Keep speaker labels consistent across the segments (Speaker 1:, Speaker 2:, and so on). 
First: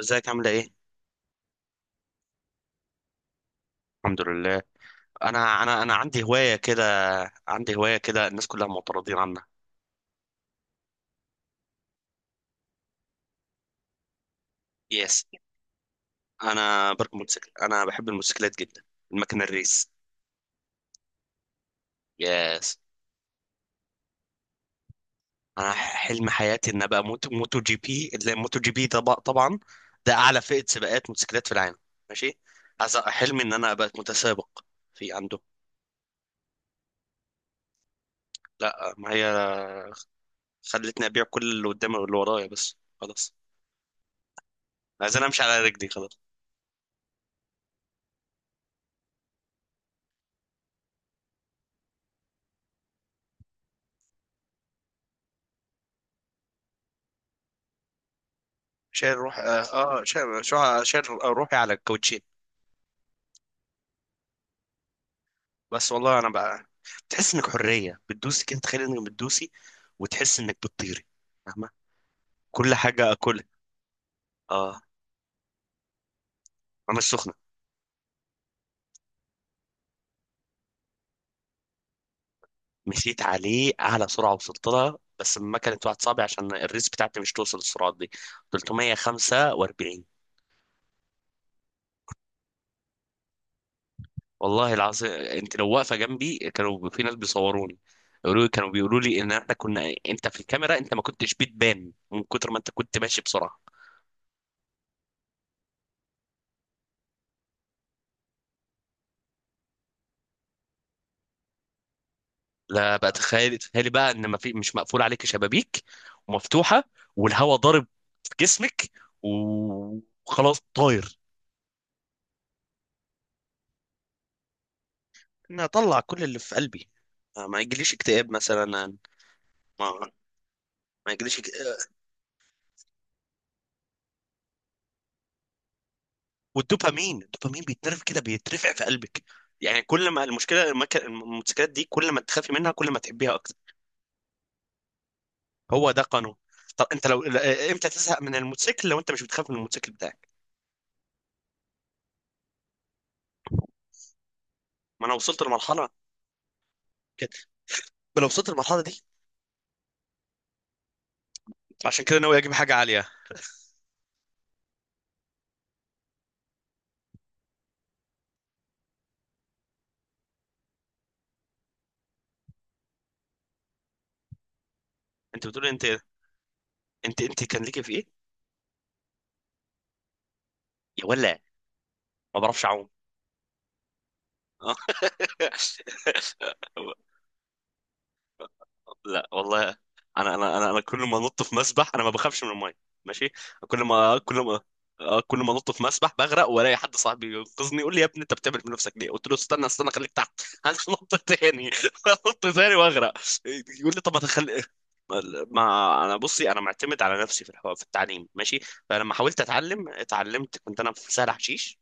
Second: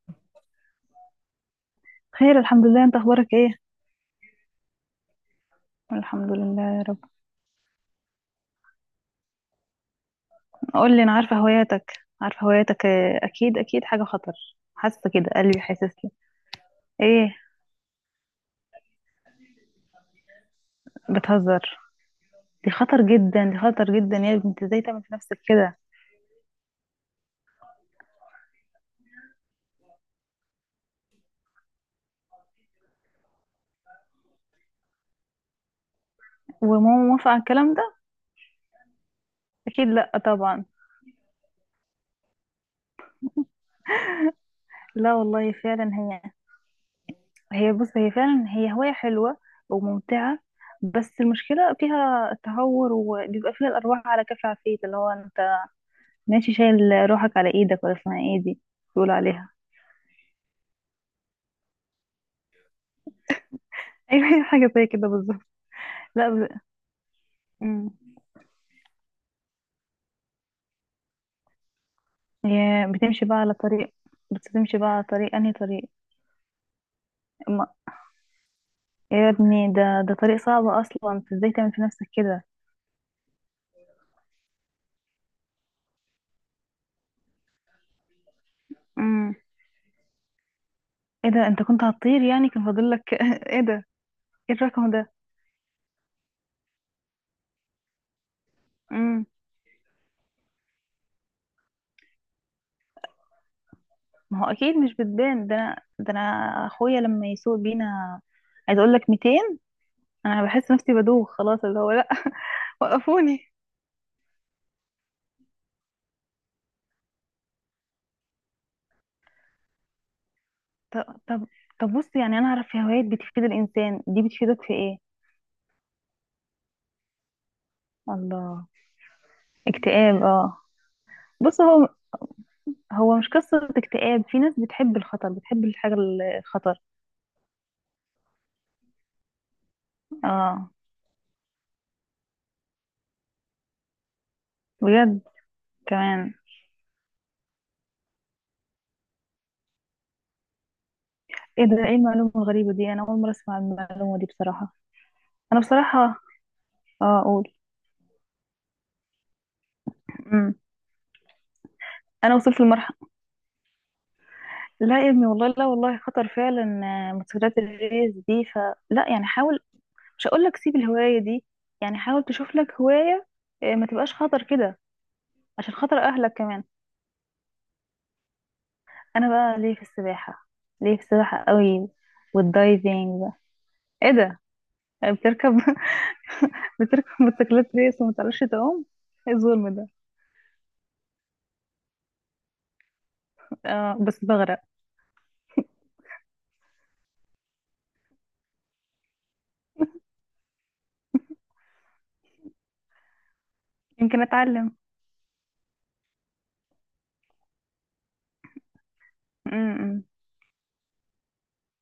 Speaker 1: ازيك، عامله ايه؟
Speaker 2: خير، الحمد لله. انت اخبارك ايه؟
Speaker 1: الحمد لله. انا عندي
Speaker 2: الحمد
Speaker 1: هوايه
Speaker 2: لله يا
Speaker 1: كده،
Speaker 2: رب.
Speaker 1: عندي هوايه كده، الناس كلها معترضين عنها.
Speaker 2: قول لي، انا عارفه هواياتك. عارفه هواياتك، اه، اكيد اكيد حاجه خطر. حاسه
Speaker 1: يس.
Speaker 2: كده، قلبي حاسس لي.
Speaker 1: انا بركب
Speaker 2: ايه؟
Speaker 1: موتوسيكل، انا بحب الموتوسيكلات جدا. المكنه الريس.
Speaker 2: بتهزر؟ دي
Speaker 1: يس.
Speaker 2: خطر جدا، دي خطر جدا يا بنت، ازاي تعمل في نفسك
Speaker 1: انا
Speaker 2: كده؟
Speaker 1: حلم حياتي ان ابقى موتو جي بي، اللي موتو جي بي طبعا ده اعلى فئه سباقات موتوسيكلات في العالم. ماشي. حلمي ان انا ابقى متسابق في عنده.
Speaker 2: وماما موافقه على الكلام ده؟
Speaker 1: لا، ما هي
Speaker 2: اكيد لا طبعا.
Speaker 1: خلتني ابيع كل اللي قدامي واللي ورايا، بس خلاص.
Speaker 2: لا
Speaker 1: عايز انا امشي
Speaker 2: والله
Speaker 1: على رجلي
Speaker 2: فعلا
Speaker 1: خلاص.
Speaker 2: هي. بص هي فعلا، هي هوايه حلوه وممتعه. بس المشكله فيها تهور وبيبقى فيها الارواح على كف عفيت، اللي هو انت ماشي شايل روحك على ايدك، ولا اسمها ايه دي
Speaker 1: شايل
Speaker 2: بيقولوا
Speaker 1: روح،
Speaker 2: عليها؟
Speaker 1: اه. شايل روحي على الكاوتشين.
Speaker 2: ايوه حاجه زي كده بالظبط.
Speaker 1: بس والله انا
Speaker 2: لا.
Speaker 1: بقى. بتحس انك
Speaker 2: مم.
Speaker 1: حريه، بتدوسي كده، تخيل انك بتدوسي، وتحس انك بتطيري. فاهمه؟ كل
Speaker 2: يا
Speaker 1: حاجه
Speaker 2: بتمشي بقى
Speaker 1: اكلها.
Speaker 2: على طريق بتمشي
Speaker 1: اه،
Speaker 2: بقى على طريق، انهي طريق؟
Speaker 1: انا السخنه.
Speaker 2: ما... يا ابني، ده ده طريق صعب اصلا، انت ازاي تعمل في نفسك كده؟
Speaker 1: مشيت عليه اعلى سرعه وصلت لها، بس لما كانت واحد صعبه عشان الريس بتاعتي مش توصل السرعات دي.
Speaker 2: امم.
Speaker 1: 345.
Speaker 2: ايه ده؟ انت كنت هتطير يعني، كان فاضل لك ايه ده؟ ايه
Speaker 1: والله
Speaker 2: الرقم
Speaker 1: العظيم،
Speaker 2: ده؟
Speaker 1: انت لو واقفه جنبي كانوا في ناس بيصوروني يقولوا لي، كانوا بيقولوا لي
Speaker 2: امم.
Speaker 1: ان احنا كنا، انت في الكاميرا انت ما كنتش بتبان من كتر ما انت كنت ماشي بسرعه.
Speaker 2: ما هو اكيد مش بتبان. ده انا، ده انا اخويا لما يسوق بينا عايز اقول لك 200، انا بحس نفسي بدوخ خلاص، اللي هو لا.
Speaker 1: لا بقى،
Speaker 2: وقفوني.
Speaker 1: تخيلي تخيلي بقى ان ما في، مش مقفول عليك شبابيك ومفتوحه، والهواء ضارب في جسمك، وخلاص
Speaker 2: طب،
Speaker 1: طاير.
Speaker 2: طب. طب بص، يعني انا اعرف في هوايات بتفيد الانسان، دي بتفيدك في ايه؟
Speaker 1: انا اطلع كل اللي في قلبي. ما يجيليش اكتئاب
Speaker 2: الله.
Speaker 1: مثلا. ما
Speaker 2: اكتئاب، اه.
Speaker 1: ما يجيليش اكت-
Speaker 2: بص هو،
Speaker 1: آه،
Speaker 2: هو مش قصة اكتئاب، في ناس بتحب الخطر، بتحب الحاجة الخطر.
Speaker 1: والدوبامين بيتنرف كده، بيترفع في قلبك. يعني كل ما
Speaker 2: اه،
Speaker 1: الموتوسيكلات دي، كل ما تخافي منها كل ما تحبيها اكتر.
Speaker 2: بجد.
Speaker 1: هو ده
Speaker 2: كمان؟
Speaker 1: قانون. طب انت لو ل- آه، امتى تزهق من الموتوسيكل لو انت مش بتخاف من الموتوسيكل بتاعك؟
Speaker 2: ايه ده، ايه المعلومة الغريبة دي؟ انا اول مرة اسمع المعلومة دي بصراحة.
Speaker 1: ما انا وصلت
Speaker 2: انا
Speaker 1: لمرحله
Speaker 2: بصراحة اه
Speaker 1: كده.
Speaker 2: اقول.
Speaker 1: ما انا وصلت للمرحله دي.
Speaker 2: امم.
Speaker 1: عشان كده
Speaker 2: انا
Speaker 1: ناوي اجيب
Speaker 2: وصلت
Speaker 1: حاجه عاليه.
Speaker 2: لمرحلة. لا يا ابني والله، لا والله خطر فعلا. موتوسيكلات الريس دي فلا، يعني حاول، مش هقول لك سيب الهواية دي، يعني حاول تشوف لك هواية ما تبقاش خطر كده،
Speaker 1: انت بتقول.
Speaker 2: عشان
Speaker 1: انت
Speaker 2: خاطر اهلك كمان.
Speaker 1: انت كان ليك في ايه؟
Speaker 2: انا بقى ليه في السباحة، ليه في
Speaker 1: يا ولا.
Speaker 2: السباحة قوي،
Speaker 1: ما بعرفش اعوم.
Speaker 2: والدايفينج بقى. ايه ده؟
Speaker 1: اه.
Speaker 2: يعني بتركب بتركب موتوسيكلات ريس وما تعرفش تعوم؟
Speaker 1: لا
Speaker 2: ايه
Speaker 1: والله.
Speaker 2: الظلم ده؟
Speaker 1: انا كل ما انط في مسبح انا ما بخافش من الميه. ماشي. كل
Speaker 2: اه
Speaker 1: ما
Speaker 2: بس
Speaker 1: كل ما
Speaker 2: بغرق.
Speaker 1: كل ما انط في مسبح بغرق، والاقي حد صاحبي ينقذني يقول لي: يا ابني انت بتعمل في نفسك ليه؟ قلت له: استنى استنى خليك تحت، هنط تاني. هنط تاني واغرق. يقول لي طب ما
Speaker 2: يمكن
Speaker 1: تخلي.
Speaker 2: اتعلم.
Speaker 1: ما انا بصي، انا معتمد على نفسي في التعليم. ماشي. فلما حاولت اتعلم
Speaker 2: امم.
Speaker 1: اتعلمت، كنت انا في سهل حشيش.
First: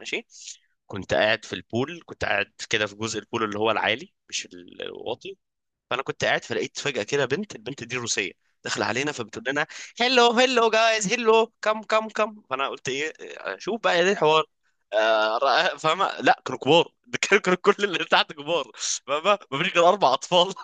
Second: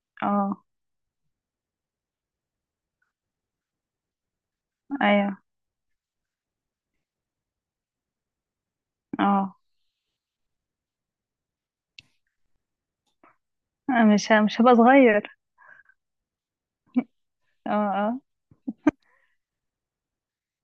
Speaker 1: ماشي.
Speaker 2: اه.
Speaker 1: كنت قاعد في البول، كنت قاعد كده في جزء البول اللي هو العالي، مش الواطي.
Speaker 2: ايوه.
Speaker 1: فانا كنت قاعد، فلقيت فجأة كده بنت، البنت دي روسية داخلة علينا فبتقول
Speaker 2: اه.
Speaker 1: لنا: هلو هلو جايز هلو كم كم كم. فانا قلت: ايه؟ شوف بقى ايه الحوار.
Speaker 2: مش هبقى صغير.
Speaker 1: آه، فاهمة؟ لا، كانوا كبار. ده كانوا
Speaker 2: اه،
Speaker 1: كل اللي
Speaker 2: اه،
Speaker 1: تحت كبار. فاهمة؟ مفيش غير 4 أطفال.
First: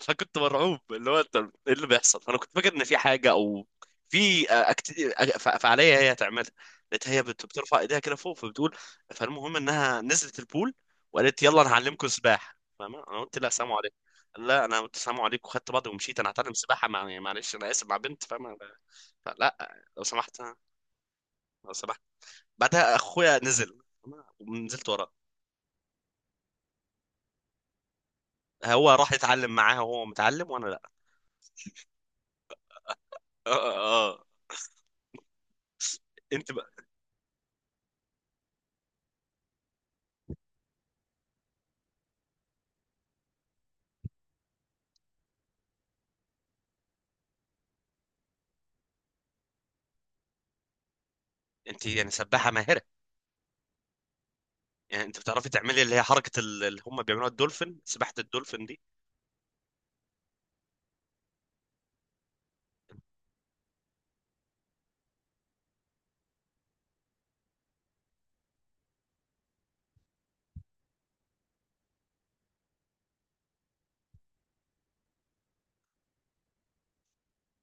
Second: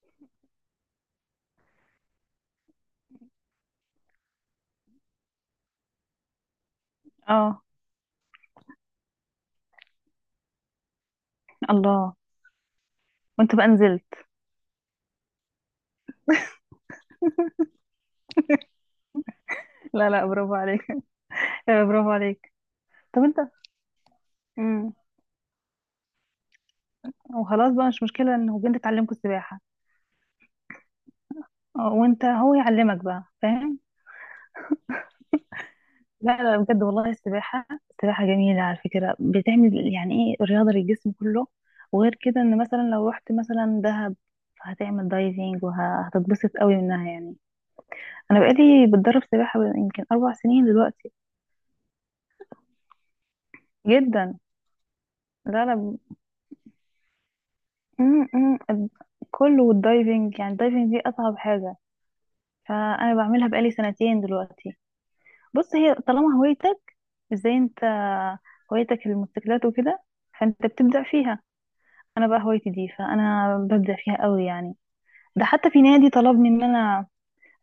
Speaker 1: فكنت مرعوب، اللي هو انت ايه اللي بيحصل، انا كنت فاكر ان في حاجه، او في فعاليه هي هتعملها. لقيت هي
Speaker 2: اه.
Speaker 1: بترفع ايديها كده فوق، فبتقول. فالمهم انها نزلت البول وقالت: يلا انا هعلمكم
Speaker 2: الله.
Speaker 1: سباحه. فاهمة؟ انا قلت: لا،
Speaker 2: وانت بقى
Speaker 1: سلام عليكم.
Speaker 2: نزلت؟
Speaker 1: قال لا، انا قلت سلام عليكم وخدت بعضي ومشيت. انا هتعلم سباحه مع، يعني معلش انا اسف، مع بنت؟ فاهمه؟ فلا، لو
Speaker 2: لا لا،
Speaker 1: سمحت.
Speaker 2: برافو عليك.
Speaker 1: لو سمحت.
Speaker 2: برافو عليك.
Speaker 1: بعدها
Speaker 2: طب
Speaker 1: اخويا
Speaker 2: انت.
Speaker 1: نزل، فاهمة؟ ونزلت
Speaker 2: امم.
Speaker 1: وراه.
Speaker 2: وخلاص بقى، مش مشكلة ان هو انت
Speaker 1: هو راح
Speaker 2: تعلمكوا
Speaker 1: يتعلم
Speaker 2: السباحة.
Speaker 1: معاها وهو متعلم وانا لا.
Speaker 2: وانت هو يعلمك بقى،
Speaker 1: اه،
Speaker 2: فاهم.
Speaker 1: اه، آه.
Speaker 2: لا
Speaker 1: انت
Speaker 2: لا
Speaker 1: بقى.
Speaker 2: بجد والله، السباحة، السباحة جميلة على فكرة، بتعمل يعني ايه رياضة للجسم كله. وغير كده، ان مثلا لو رحت مثلا دهب هتعمل دايفنج وهتتبسط قوي منها يعني. انا بقالي بتدرب سباحة يمكن اربع سنين دلوقتي.
Speaker 1: انت يعني سباحه ماهره؟
Speaker 2: جدا.
Speaker 1: يعني انت بتعرفي
Speaker 2: لا لا.
Speaker 1: تعملي اللي هي حركه اللي هم بيعملوها الدولفين، سباحه
Speaker 2: م- م-
Speaker 1: الدولفين دي؟
Speaker 2: ال- كله، والدايفنج، يعني الدايفنج دي اصعب حاجة، فانا بعملها بقالي سنتين دلوقتي. بص، هي طالما هوايتك، زي انت هوايتك الموتوسيكلات وكده، فانت بتبدع فيها. انا بقى هوايتي دي فانا ببدع فيها قوي يعني. ده حتى في نادي طلبني ان انا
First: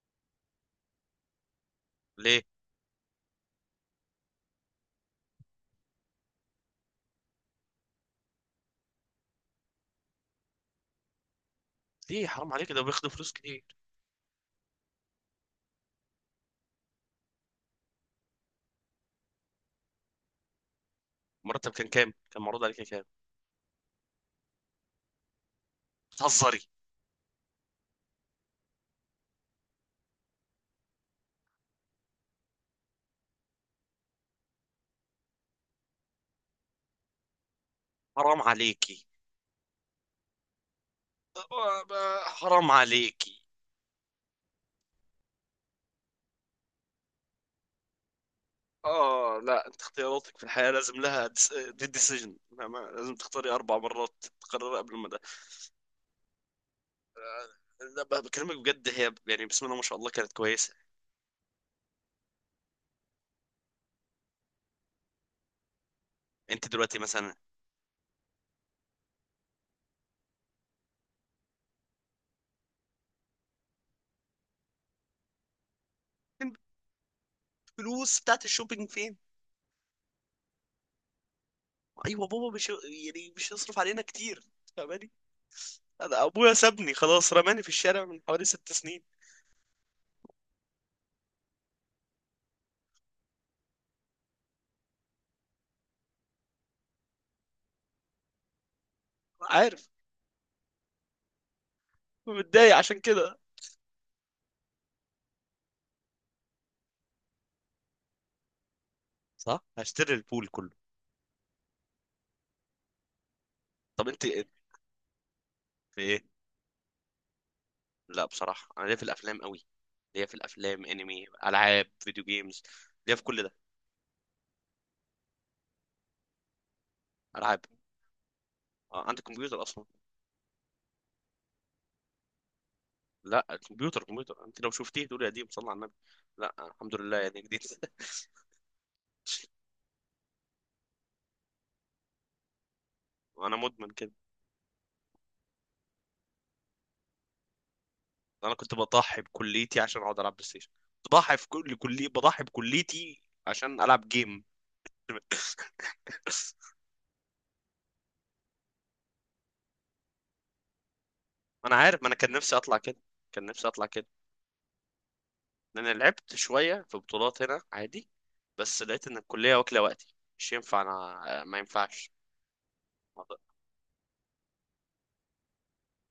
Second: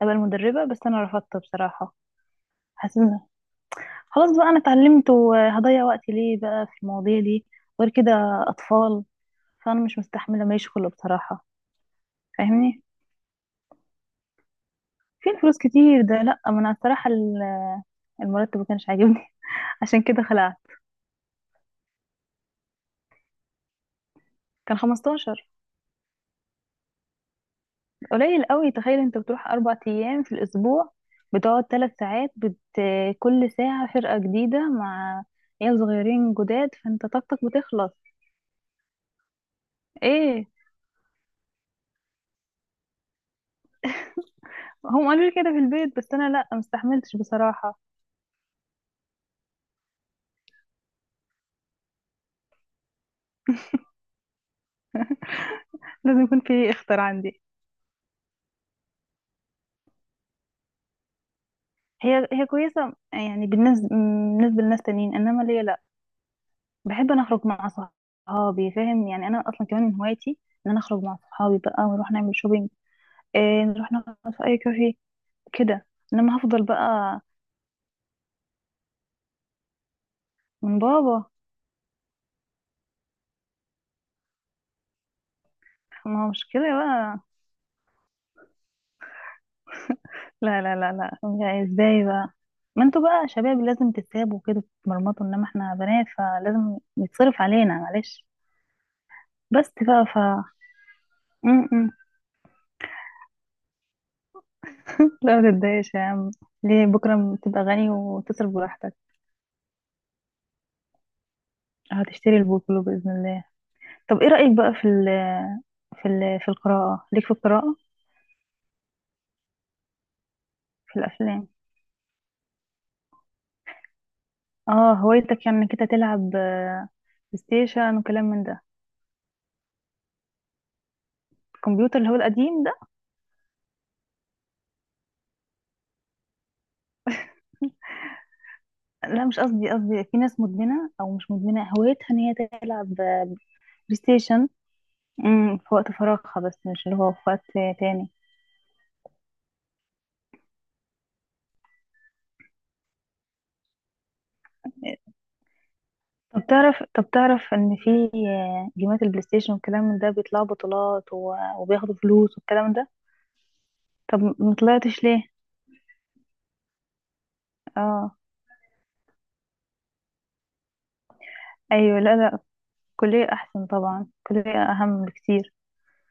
Speaker 2: ابقى المدربة، بس انا رفضت بصراحة.
Speaker 1: ليه؟
Speaker 2: حسيت إن خلاص بقى، انا اتعلمت، وهضيع وقتي ليه بقى في المواضيع دي؟ غير كده اطفال، فانا مش مستحملة ما يشغله بصراحة.
Speaker 1: ليه حرام عليك، ده
Speaker 2: فاهمني،
Speaker 1: بياخدوا فلوس كتير.
Speaker 2: فين فلوس كتير ده؟ لا ما انا الصراحة المرتب ما كانش عاجبني. عشان كده خلعت.
Speaker 1: مرتب كان كام؟ كان معروض عليك كام؟
Speaker 2: كان 15،
Speaker 1: بتهزري؟
Speaker 2: قليل قوي. تخيل انت بتروح اربع ايام في الاسبوع، بتقعد ثلاث ساعات كل ساعة فرقة جديدة مع عيال صغيرين جداد، فانت طاقتك بتخلص.
Speaker 1: حرام عليكي.
Speaker 2: ايه،
Speaker 1: حرام عليكي.
Speaker 2: هم قالوا لي كده في البيت بس انا لا، مستحملتش بصراحة.
Speaker 1: اه، لا، انت اختياراتك في الحياه لازم لها، دي ديسيجن. لازم تختاري 4 مرات، تقرري قبل ما ده.
Speaker 2: لازم يكون في اختر عندي.
Speaker 1: لا بكلمك بجد، هي يعني بسم الله ما شاء الله كانت كويسه.
Speaker 2: هي كويسة يعني، بالنسبة بالنسبة لناس تانيين، انما ليا لا.
Speaker 1: انت دلوقتي
Speaker 2: بحب انا
Speaker 1: مثلا.
Speaker 2: اخرج مع صحابي، فاهم يعني، انا اصلا كمان من هوايتي ان انا اخرج مع صحابي بقى ونروح نعمل شوبينج، إيه، نروح نقعد في اي كافيه كده. انما هفضل بقى
Speaker 1: الفلوس بتاعت الشوبينج فين؟
Speaker 2: من بابا.
Speaker 1: ايوه، بابا مش يعني مش يصرف علينا كتير، فاهماني؟ أنا
Speaker 2: ما هو مش
Speaker 1: ابويا
Speaker 2: كده
Speaker 1: سابني
Speaker 2: بقى؟
Speaker 1: خلاص، رماني في الشارع من حوالي 6 سنين.
Speaker 2: لا لا لا لا، يا ازاي بقى؟ ما انتوا بقى شباب، لازم تتسابوا كده، تتمرمطوا. انما احنا بنات فلازم يتصرف علينا، معلش. بس
Speaker 1: عارف.
Speaker 2: بقى ف م- م.
Speaker 1: متضايق عشان كده.
Speaker 2: لا ما تتضايقش يا عم، ليه؟ بكرة تبقى غني وتصرف براحتك.
Speaker 1: صح، هشتري البول كله.
Speaker 2: هتشتري البوكلو بإذن الله.
Speaker 1: طب
Speaker 2: طب
Speaker 1: انت
Speaker 2: ايه
Speaker 1: إيه؟
Speaker 2: رأيك بقى
Speaker 1: في ايه؟
Speaker 2: في القراءة، ليك في القراءة؟
Speaker 1: لا بصراحه، انا ليا في الافلام قوي. ليا في الافلام،
Speaker 2: في
Speaker 1: انمي،
Speaker 2: الأفلام.
Speaker 1: العاب فيديو جيمز. ليا في كل ده.
Speaker 2: اه، هوايتك يعني انك انت تلعب بلاي
Speaker 1: العاب.
Speaker 2: ستيشن وكلام من ده.
Speaker 1: عندك كمبيوتر اصلا؟
Speaker 2: الكمبيوتر اللي هو القديم ده.
Speaker 1: لا، الكمبيوتر، كمبيوتر انت لو شفتيه تقولي يا دي، صلى على النبي. لا، الحمد لله، يعني جديد.
Speaker 2: لا مش قصدي، قصدي في ناس مدمنة أو مش مدمنة، هوايتها إن هي تلعب بلاي
Speaker 1: وانا مدمن كده.
Speaker 2: ستيشن. في وقت فراغها، بس مش اللي هو في وقت تاني.
Speaker 1: انا كنت بضحي بكليتي عشان اقعد العب بلاي ستيشن. بضحي في كل، كلي، بضحي بكليتي عشان العب جيم.
Speaker 2: طب تعرف طب تعرف إن في جيمات البلاي ستيشن والكلام من ده بيطلعوا بطولات
Speaker 1: ما انا
Speaker 2: وبياخدوا
Speaker 1: عارف، ما انا كان
Speaker 2: فلوس
Speaker 1: نفسي
Speaker 2: والكلام
Speaker 1: اطلع
Speaker 2: ده؟
Speaker 1: كده. كان نفسي اطلع كده.
Speaker 2: طب مطلعتش ليه؟
Speaker 1: لان أنا لعبت شويه في بطولات هنا عادي.
Speaker 2: اه.
Speaker 1: بس لقيت ان الكليه واكله وقتي. مش ينفع، انا ما
Speaker 2: أيوه،
Speaker 1: ينفعش.
Speaker 2: لا لا، الكلية أحسن طبعا، الكلية أهم بكتير.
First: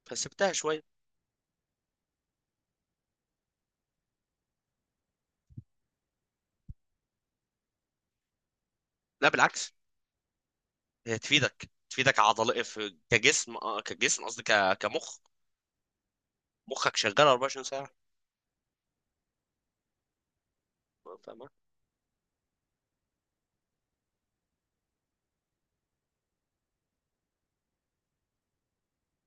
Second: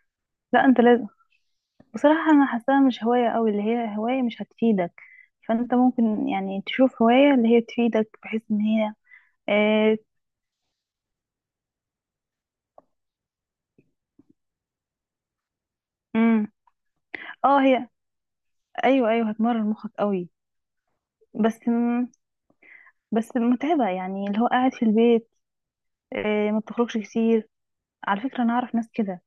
Speaker 1: فسبتها
Speaker 2: لا أنت
Speaker 1: شويه.
Speaker 2: لازم، بصراحة أنا حاساها مش هواية أوي، اللي هي هواية مش هتفيدك، فأنت ممكن يعني تشوف هواية اللي هي تفيدك بحيث إن هي
Speaker 1: لا بالعكس.
Speaker 2: آه،
Speaker 1: هي تفيدك عضل في كجسم، كجسم قصدي كمخ.
Speaker 2: امم.
Speaker 1: مخك شغال
Speaker 2: اه
Speaker 1: 24
Speaker 2: هي،
Speaker 1: ساعه.
Speaker 2: ايوه ايوه، هتمرن مخك قوي.
Speaker 1: فاهمة؟
Speaker 2: بس م... بس متعبه يعني، اللي هو قاعد في البيت، إيه، ما بتخرجش كتير. على فكره انا اعرف ناس كده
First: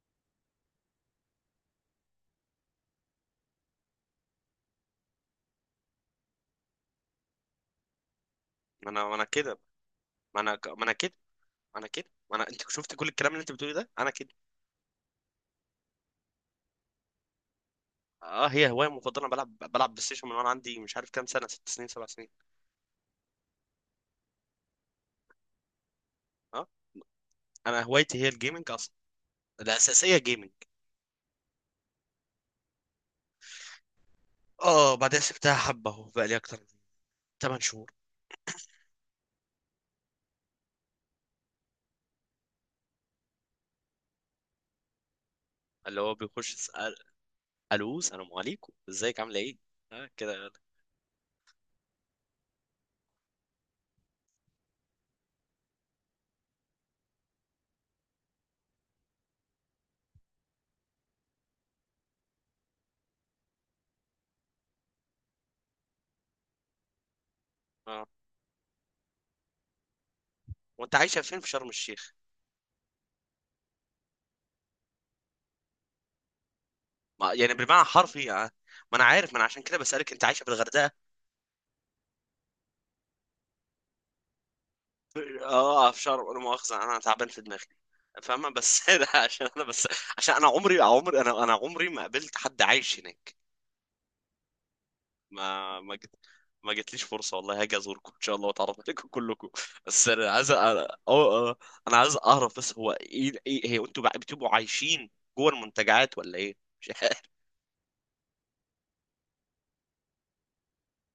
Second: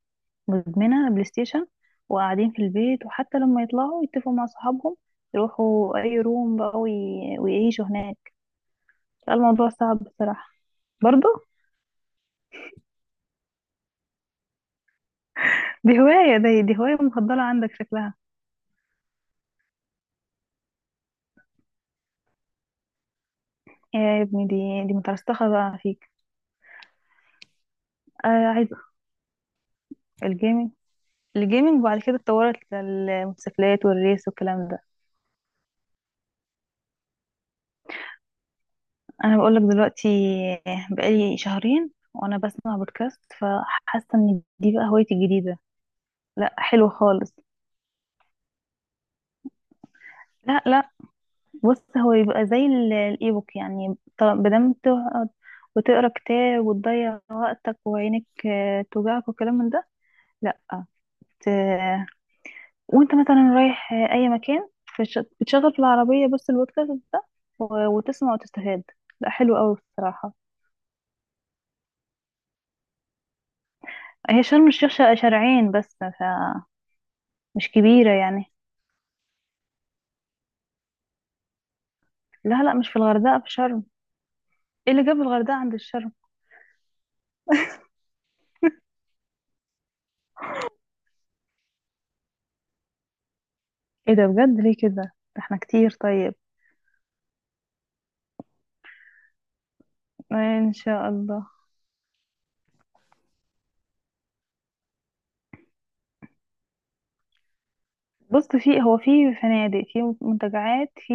Speaker 2: مدمنه بلاي ستيشن، وقاعدين في البيت، وحتى لما يطلعوا يتفقوا مع صحابهم يروحوا اي روم بقى ويعيشوا هناك.
Speaker 1: ما انا كده.
Speaker 2: الموضوع صعب
Speaker 1: ما
Speaker 2: بصراحه.
Speaker 1: انا ك- ما انا كده.
Speaker 2: برضه.
Speaker 1: ما انا كده، ما انا انت شفت كل الكلام اللي انت بتقولي ده، انا كده.
Speaker 2: دي هوايه مفضله عندك شكلها.
Speaker 1: اه، هي هوايه مفضله. أنا بلعب بلاي ستيشن من وانا عندي مش عارف كام سنه، 6 سنين 7 سنين.
Speaker 2: يا ابني دي مترسخه بقى فيك.
Speaker 1: اه، انا هوايتي هي الجيمنج
Speaker 2: عايزه
Speaker 1: اصلا. الاساسيه جيمنج.
Speaker 2: الجيمنج. الجيمنج، وبعد كده اتطورت للموتوسيكلات والريس والكلام ده.
Speaker 1: اه، بعدين سبتها حبه اهو، بقى لي اكتر من 8 شهور.
Speaker 2: انا بقول لك دلوقتي، بقالي شهرين وانا بسمع بودكاست، فحاسه ان دي بقى هوايتي الجديده.
Speaker 1: اللي هو بيخش
Speaker 2: لا حلو
Speaker 1: يسال.
Speaker 2: خالص.
Speaker 1: الو، السلام عليكم، ازيك عامله ايه؟ آه كده.
Speaker 2: لا لا، بص هو يبقى زي الايبوك يعني، بدل ما تقعد وتقرا كتاب وتضيع وقتك وعينك توجعك وكلام من ده، لا ت... وانت مثلا رايح اي مكان بتشغل في العربيه بس البودكاست ده
Speaker 1: اه،
Speaker 2: وتسمع وتستفاد. لا حلو قوي بصراحه.
Speaker 1: وانت عايشه فين؟ في شرم الشيخ؟
Speaker 2: هي شرم الشيخ شارعين بس
Speaker 1: ما يعني
Speaker 2: مش
Speaker 1: بالمعنى
Speaker 2: كبيرة
Speaker 1: حرفي.
Speaker 2: يعني.
Speaker 1: آه. ما انا عارف، ما انا عشان كده بسالك، انت عايشه في الغردقه؟
Speaker 2: لا لا، مش في الغردقة، في شرم. ايه اللي جاب الغردقة عند
Speaker 1: اه في
Speaker 2: الشرم؟
Speaker 1: شرم، لا مؤاخذه، انا تعبان في دماغي، فاهمه؟ بس ده عشان انا، بس عشان انا عمري عمري انا انا عمري ما قابلت حد عايش هناك.
Speaker 2: ايه ده بجد، ليه كده؟ ده احنا
Speaker 1: ما
Speaker 2: كتير
Speaker 1: ما جت.
Speaker 2: طيب.
Speaker 1: ما جتليش فرصه، والله هاجي ازوركم ان شاء الله واتعرف عليكم كلكم. بس انا عايز
Speaker 2: ان شاء الله.
Speaker 1: أو... أو- انا عايز اعرف بس، هو ايه هي، انتوا بقى بتبقوا عايشين جوه المنتجعات ولا ايه؟ مش عارف.
Speaker 2: بص، في فنادق، في منتجعات، في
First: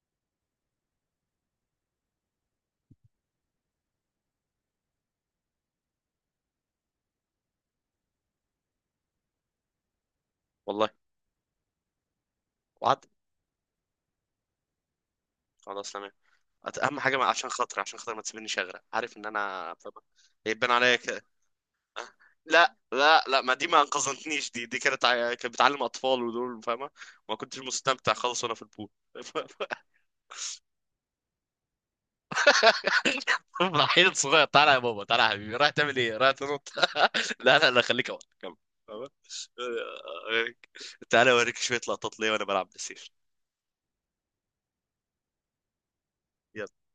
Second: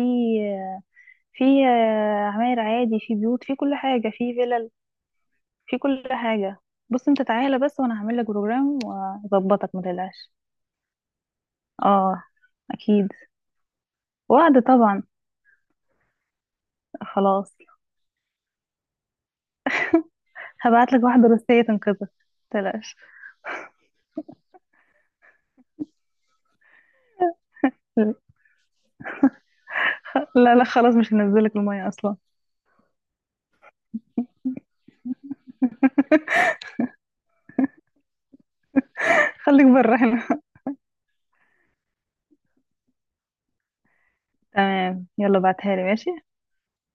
Speaker 2: في عماير عادي، في بيوت، في كل حاجة، في فلل، في كل حاجة. بص انت تعالى بس، وانا هعمل لك بروجرام واظبطك ما تقلقش.
Speaker 1: والله.
Speaker 2: اه،
Speaker 1: وعد.
Speaker 2: اكيد. وعد طبعا.
Speaker 1: خلاص، تمام. اهم حاجه عشان
Speaker 2: خلاص.
Speaker 1: خاطري، عشان خاطر ما تسيبنيش اغرق، عارف ان انا فاهم؟ هيبان
Speaker 2: هبعت
Speaker 1: عليا
Speaker 2: لك
Speaker 1: كده.
Speaker 2: واحدة روسية تنقذك،
Speaker 1: أه؟
Speaker 2: ما
Speaker 1: لا،
Speaker 2: تقلقش.
Speaker 1: لا، لا، ما دي ما انقذتنيش، دي كانت كانت بتعلم اطفال ودول، فاهمه؟ ما كنتش مستمتع خالص وانا في البول.
Speaker 2: لا لا خلاص، مش هنزلك المية اصلا.
Speaker 1: راح صغير، طالع يا بابا، طالع يا حبيبي، راح تعمل ايه، راح تنط. لا، لا، لا، خليك اول، كمل. تمام؟
Speaker 2: خليك بره هنا.
Speaker 1: تعالى اوريك شويه لقطات ليا وانا بلعب بلاي ستيشن.
Speaker 2: تمام، يلا بعتها لي ماشي.
Speaker 1: يلا.